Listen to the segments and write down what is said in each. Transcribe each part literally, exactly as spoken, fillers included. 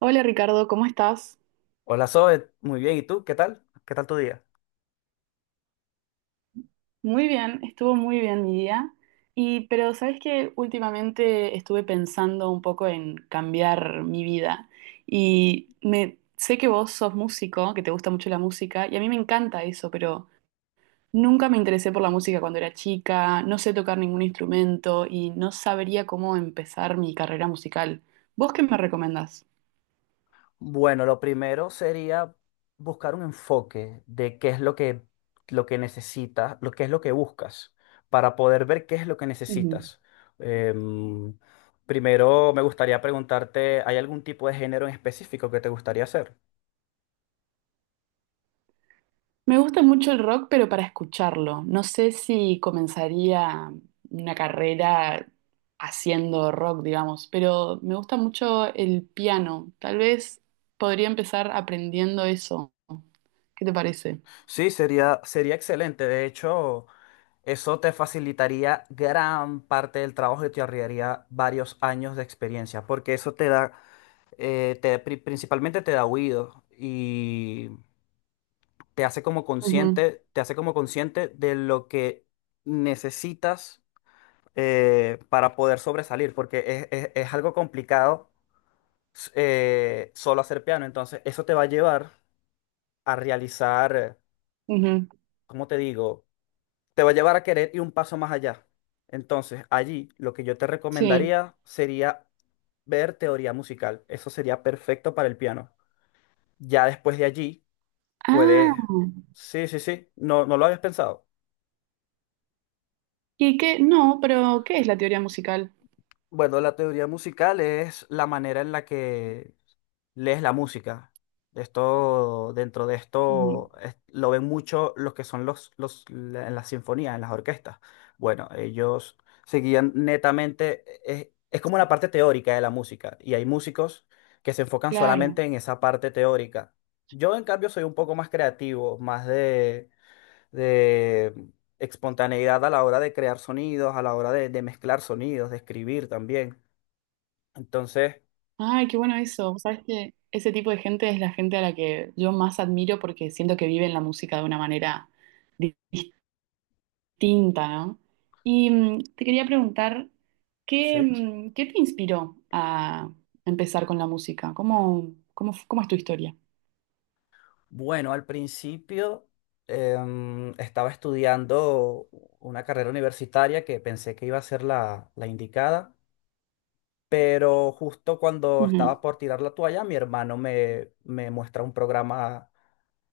Hola Ricardo, ¿cómo estás? Hola Zoe, muy bien. ¿Y tú? ¿Qué tal? ¿Qué tal tu día? Muy bien, estuvo muy bien mi día. Y pero sabes que últimamente estuve pensando un poco en cambiar mi vida y me sé que vos sos músico, que te gusta mucho la música y a mí me encanta eso, pero nunca me interesé por la música cuando era chica, no sé tocar ningún instrumento y no sabría cómo empezar mi carrera musical. ¿Vos qué me recomendás? Bueno, lo primero sería buscar un enfoque de qué es lo que, lo que necesitas, lo que es lo que buscas, para poder ver qué es lo que Ujú. necesitas. Em, Primero me gustaría preguntarte, ¿hay algún tipo de género en específico que te gustaría hacer? Me gusta mucho el rock, pero para escucharlo. No sé si comenzaría una carrera haciendo rock, digamos, pero me gusta mucho el piano. Tal vez podría empezar aprendiendo eso. ¿Qué te parece? Sí, sería, sería excelente. De hecho, eso te facilitaría gran parte del trabajo y te ahorraría varios años de experiencia, porque eso te da eh, te- pri- principalmente te da oídos y te hace como Ujú, consciente, te hace como consciente de lo que necesitas eh, para poder sobresalir, porque es, es- es algo complicado s- eh, solo hacer piano, entonces eso te va a llevar a realizar, ujú. ¿cómo te digo? Te va a llevar a querer ir un paso más allá. Entonces, allí lo que yo te Sí. recomendaría sería ver teoría musical. Eso sería perfecto para el piano. Ya después de allí puedes. Ah, Sí, sí, sí. No, no lo habías pensado. ¿y qué? No, pero ¿qué es la teoría musical? Bueno, la teoría musical es la manera en la que lees la música. Esto, dentro de Ujú. esto, es- lo ven mucho los que son los, los, la- en las sinfonías, en las orquestas. Bueno, ellos seguían netamente, es, es como la parte teórica de la música, y hay músicos que se enfocan Claro. solamente en esa parte teórica. Yo, en cambio, soy un poco más creativo, más de de espontaneidad a la hora de crear sonidos, a la hora de, de mezclar sonidos, de escribir también. Entonces, Ay, qué bueno eso. Sabes que ese tipo de gente es la gente a la que yo más admiro porque siento que viven la música de una manera tinta, ¿no? Y mm, te quería preguntar, ¿qué, sí, mm, qué te inspiró a empezar con la música? ¿Cómo, cómo, f- cómo es tu historia? bueno, al principio em, estaba estudiando una carrera universitaria que pensé que iba a ser la, la indicada, pero justo cuando estaba Ujú. por tirar la toalla, mi hermano me, me muestra un programa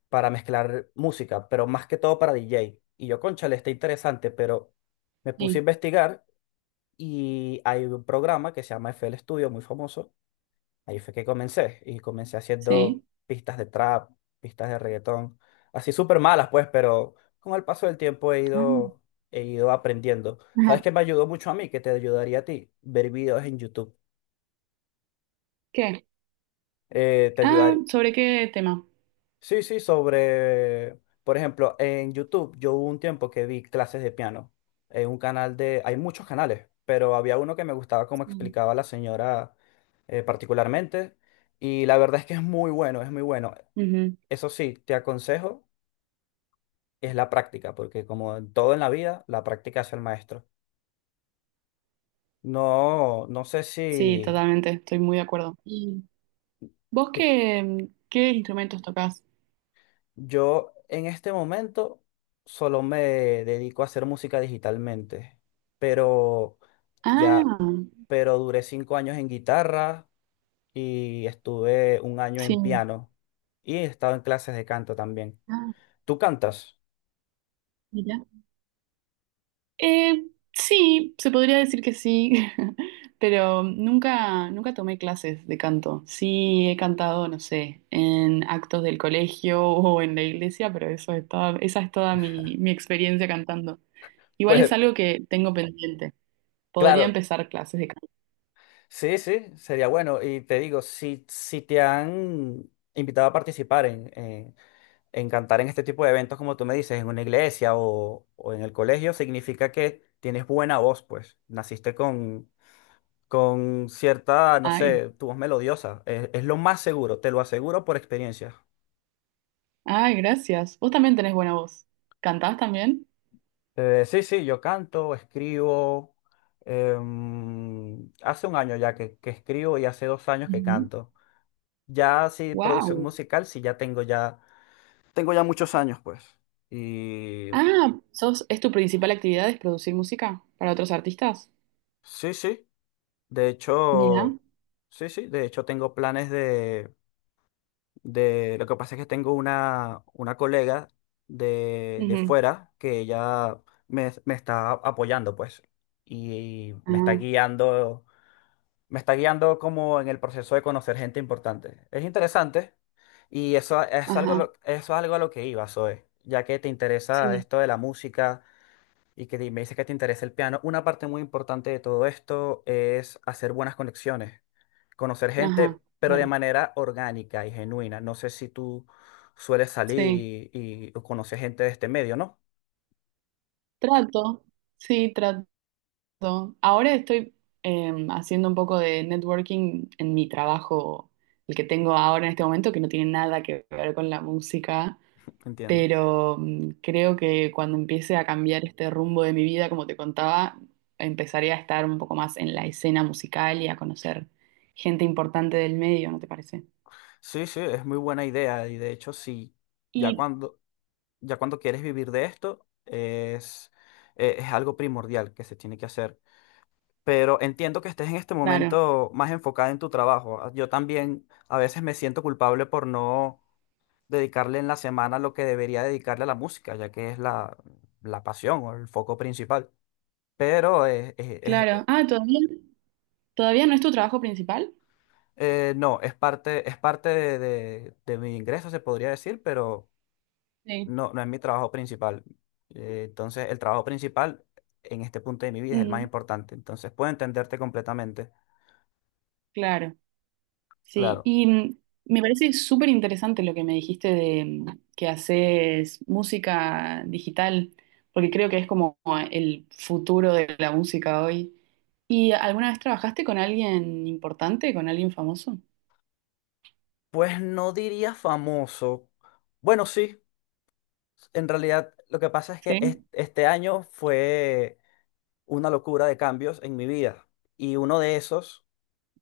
para mezclar música, pero más que todo para D J. Y yo, cónchale, está interesante, pero me puse a Sí, investigar y hay un programa que se llama F. L. Studio, muy famoso. Ahí fue que comencé. Y comencé sí. haciendo pistas de trap, pistas de reggaetón. Así súper malas, pues, pero con el paso del tiempo he Ah, ido, he ido aprendiendo. ¿Sabes ajá. qué me ayudó mucho a mí? Que te ayudaría a ti. Ver videos en YouTube. ¿Qué? Eh, te Ah, ayudaría. ¿sobre qué tema? Sí, sí, sobre. Por ejemplo, en YouTube yo hubo un tiempo que vi clases de piano. En un canal de. Hay muchos canales, pero había uno que me gustaba cómo Sí. explicaba la señora eh, particularmente, y la verdad es que es muy bueno, es muy bueno. Ujú. Eso sí, te aconsejo, es la práctica, porque como en todo en la vida, la práctica hace el maestro. No, no sé si Sí, totalmente, estoy muy de acuerdo. ¿Y vos te- qué, mm, qué instrumentos tocás? yo en este momento solo me dedico a hacer música digitalmente, pero ya, Ah, pero duré cinco años en guitarra y estuve un año en sí. piano y he estado en clases de canto también. Ah, ¿Tú cantas? mirá. Eh, sí, se podría decir que sí, pero nunca, nunca tomé clases de canto. Sí he cantado, no sé, en actos del colegio o en la iglesia, pero eso es toda, esa es toda mi, mi experiencia cantando. Igual Pues es algo que tengo pendiente. Podría claro, empezar clases de canto. sí, sí, sería bueno. Y te digo, si, si te han invitado a participar en, en, en cantar en este tipo de eventos, como tú me dices, en una iglesia o, o en el colegio, significa que tienes buena voz, pues. Naciste con, con cierta, no Ay, sé, tu voz melodiosa. Es, es lo más seguro, te lo aseguro por experiencia. ay, gracias. Vos también tenés buena voz. ¿Cantás también? Eh, sí, sí, yo canto, escribo. em, hace un año ya que, que escribo y hace dos años que canto. Ya sí, producción Wow. musical, sí, ya tengo ya tengo ya muchos años, pues. Y Ah, sos, ¿es tu principal actividad es producir música para otros artistas? sí, sí. De Mira. hecho, sí, sí. De hecho, tengo planes de, de... Lo que pasa es que tengo una, una colega de, de Ujú. fuera que ella me, me está apoyando, pues. Y me está Ah. guiando, me está guiando como en el proceso de conocer gente importante. Es interesante. Y eso es algo, Ajá, lo- eso es algo a lo que iba, Zoe, ya que te interesa sí, esto de la música y que di- me dice que te interesa el piano, una parte muy importante de todo esto es hacer buenas conexiones, conocer ajá, gente, pero de claro, manera orgánica y genuina. No sé si tú sueles salir sí. y, y o conoces gente de este medio, ¿no? Trato, sí, trato. Ahora estoy em, haciendo un poco de networking en mi trabajo, el que tengo ahora en este momento, que no tiene nada que ver con la música, Entiendo. pero mm, creo que cuando empiece a cambiar este rumbo de mi vida, como te contaba, empezaré a estar un poco más en la escena musical y a conocer gente importante del medio, ¿no te parece? Sí, sí, es muy buena idea y de hecho sí, ya Y cuando, ya cuando quieres vivir de esto es, eh, es algo primordial que se tiene que hacer. Pero entiendo que estés en este claro, momento más enfocada en tu trabajo. Ah, yo también a veces me siento culpable por no dedicarle en la semana lo que debería dedicarle a la música, ya que es la, la pasión o el foco principal. Pero eh, eh, eh, claro. eh, Ah, ¿todavía, todavía no es tu trabajo principal? eh, no, es parte, es parte de, de- de mi ingreso, se podría decir, pero Sí. no, no es mi trabajo principal. Eh, entonces, el trabajo principal en este punto de mi vida es el más Mm, importante. Entonces, puedo entenderte completamente. claro, sí. Claro. Y mm, me parece súper interesante lo que me dijiste de mm, que haces música digital, porque creo que es como el futuro de la música hoy. ¿Y alguna vez trabajaste con alguien importante, con alguien famoso? Pues no diría famoso. Bueno, sí. En realidad, lo que pasa es que es- Sí. este año fue una locura de cambios en mi vida. Y uno de esos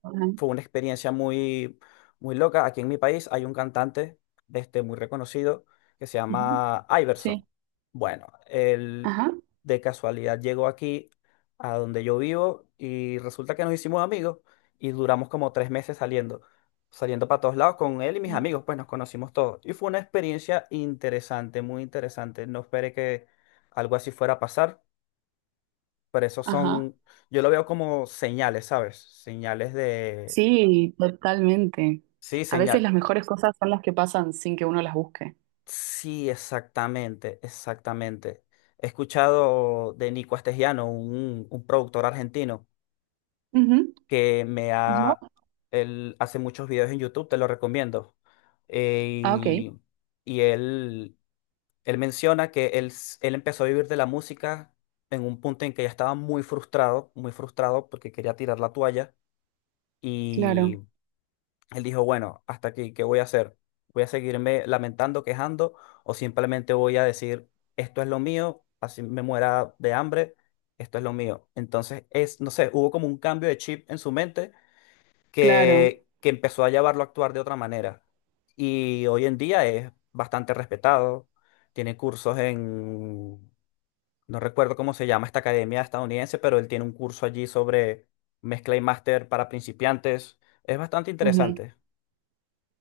Ajá. fue una experiencia muy, muy loca. Aquí en mi país hay un cantante este, muy reconocido que se Ujú. llama Sí. Iverson. Bueno, él Ajá. de casualidad llegó aquí a donde yo vivo y resulta que nos hicimos amigos y duramos como tres meses saliendo. Saliendo para todos lados con él y mis Sí. amigos, pues nos conocimos todos. Y fue una experiencia interesante, muy interesante. No esperé que algo así fuera a pasar, pero esos Ajá. son, yo lo veo como señales, ¿sabes? Señales de... Sí, totalmente. Sí, A veces señal. las mejores cosas son las que pasan sin que uno las busque. Sí, exactamente, exactamente. He escuchado de Nico Astesiano, un, un productor argentino, Ujú. que me ¿Yo? ha... Él hace muchos videos en YouTube, te lo recomiendo. Eh, Ah, ok. y y él, él menciona que él, s- él empezó a vivir de la música en un punto en que ya estaba muy frustrado, muy frustrado porque quería tirar la toalla. Claro, Él dijo, bueno, hasta aquí, ¿qué voy a hacer? ¿Voy a seguirme lamentando, quejando o simplemente voy a decir, esto es lo mío, así me muera de hambre, esto es lo mío? Entonces, es, no sé, hubo como un cambio de chip en su mente claro. que, que empezó a llevarlo a actuar de otra manera. Y hoy en día es bastante respetado, tiene cursos en, no recuerdo cómo se llama esta academia estadounidense, pero él tiene un curso allí sobre mezcla y máster para principiantes. Es bastante Ujú. interesante.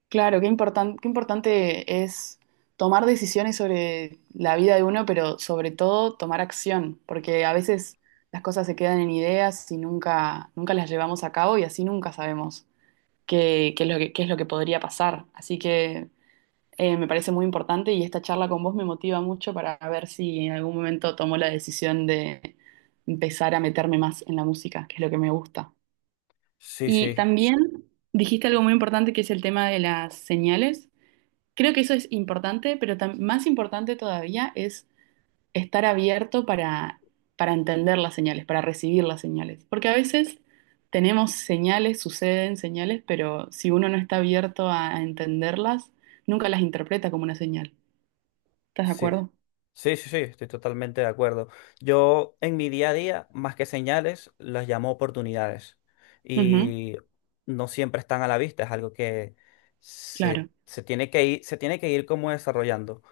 Claro, qué importan- qué importante es tomar decisiones sobre la vida de uno, pero sobre todo tomar acción, porque a veces las cosas se quedan en ideas y nunca, nunca las llevamos a cabo y así nunca sabemos qué, qué es lo que, qué es lo que podría pasar. Así que eh, me parece muy importante y esta charla con vos me motiva mucho para ver si en algún momento tomo la decisión de empezar a meterme más en la música, que es lo que me gusta. Sí, sí, Y también dijiste algo muy importante que es el tema de las señales. Creo que eso es importante, pero tam- más importante todavía es estar abierto para, para entender las señales, para recibir las señales. Porque a veces tenemos señales, suceden señales, pero si uno no está abierto a, a entenderlas, nunca las interpreta como una señal. ¿Estás de sí. acuerdo? Sí, sí, sí, estoy totalmente de acuerdo. Yo en mi día a día, más que señales, las llamo oportunidades. Ujú, Y no siempre están a la vista, es algo que se, claro, se tiene que ir, se tiene que ir como desarrollando,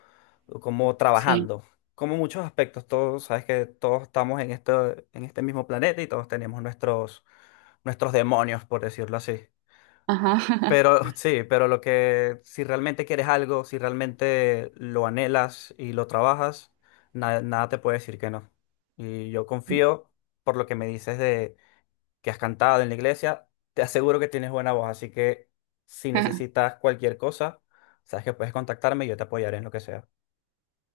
o como sí. trabajando. Como muchos aspectos, todos, sabes que todos estamos en este, en este mismo planeta y todos tenemos nuestros, nuestros demonios, por decirlo así. Ajá. Pero sí, pero lo que, si realmente quieres algo, si realmente lo anhelas y lo trabajas, na- nada te puede decir que no. Y yo confío por lo que me dices de que has cantado en la iglesia, te aseguro que tienes buena voz, así que si necesitas cualquier cosa, sabes que puedes contactarme y yo te apoyaré en lo que sea.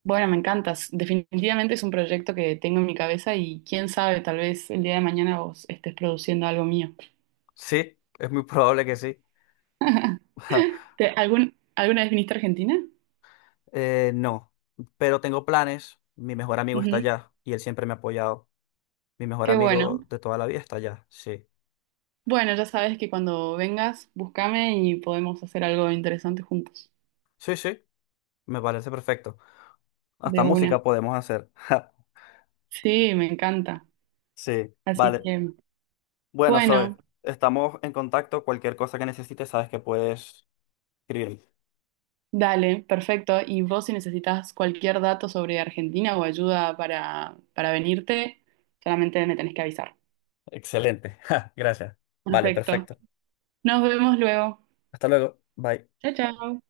Bueno, me encantas. Definitivamente es un proyecto que tengo en mi cabeza y quién sabe, tal vez el día de mañana vos estés produciendo algo mío. Sí, es muy probable que sí. ¿Te- algún, alguna vez viniste a Argentina? Eh, no, pero tengo planes. Mi mejor amigo está Ujú. allá y él siempre me ha apoyado. Mi mejor Qué bueno. amigo de toda la vida está allá, sí. Bueno, ya sabes que cuando vengas, búscame y podemos hacer algo interesante juntos. Sí, sí. Me parece perfecto. Hasta De una. música podemos hacer. Sí, me encanta. Sí, Así vale. que, Bueno, Zoe, bueno, estamos en contacto. Cualquier cosa que necesites, sabes que puedes escribirme. dale, perfecto. Y vos si necesitas cualquier dato sobre Argentina o ayuda para, para venirte, solamente me tenés que avisar. Excelente. Ja, gracias. Vale, Perfecto. perfecto. Nos vemos luego. Hasta luego. Bye. Chao, chao.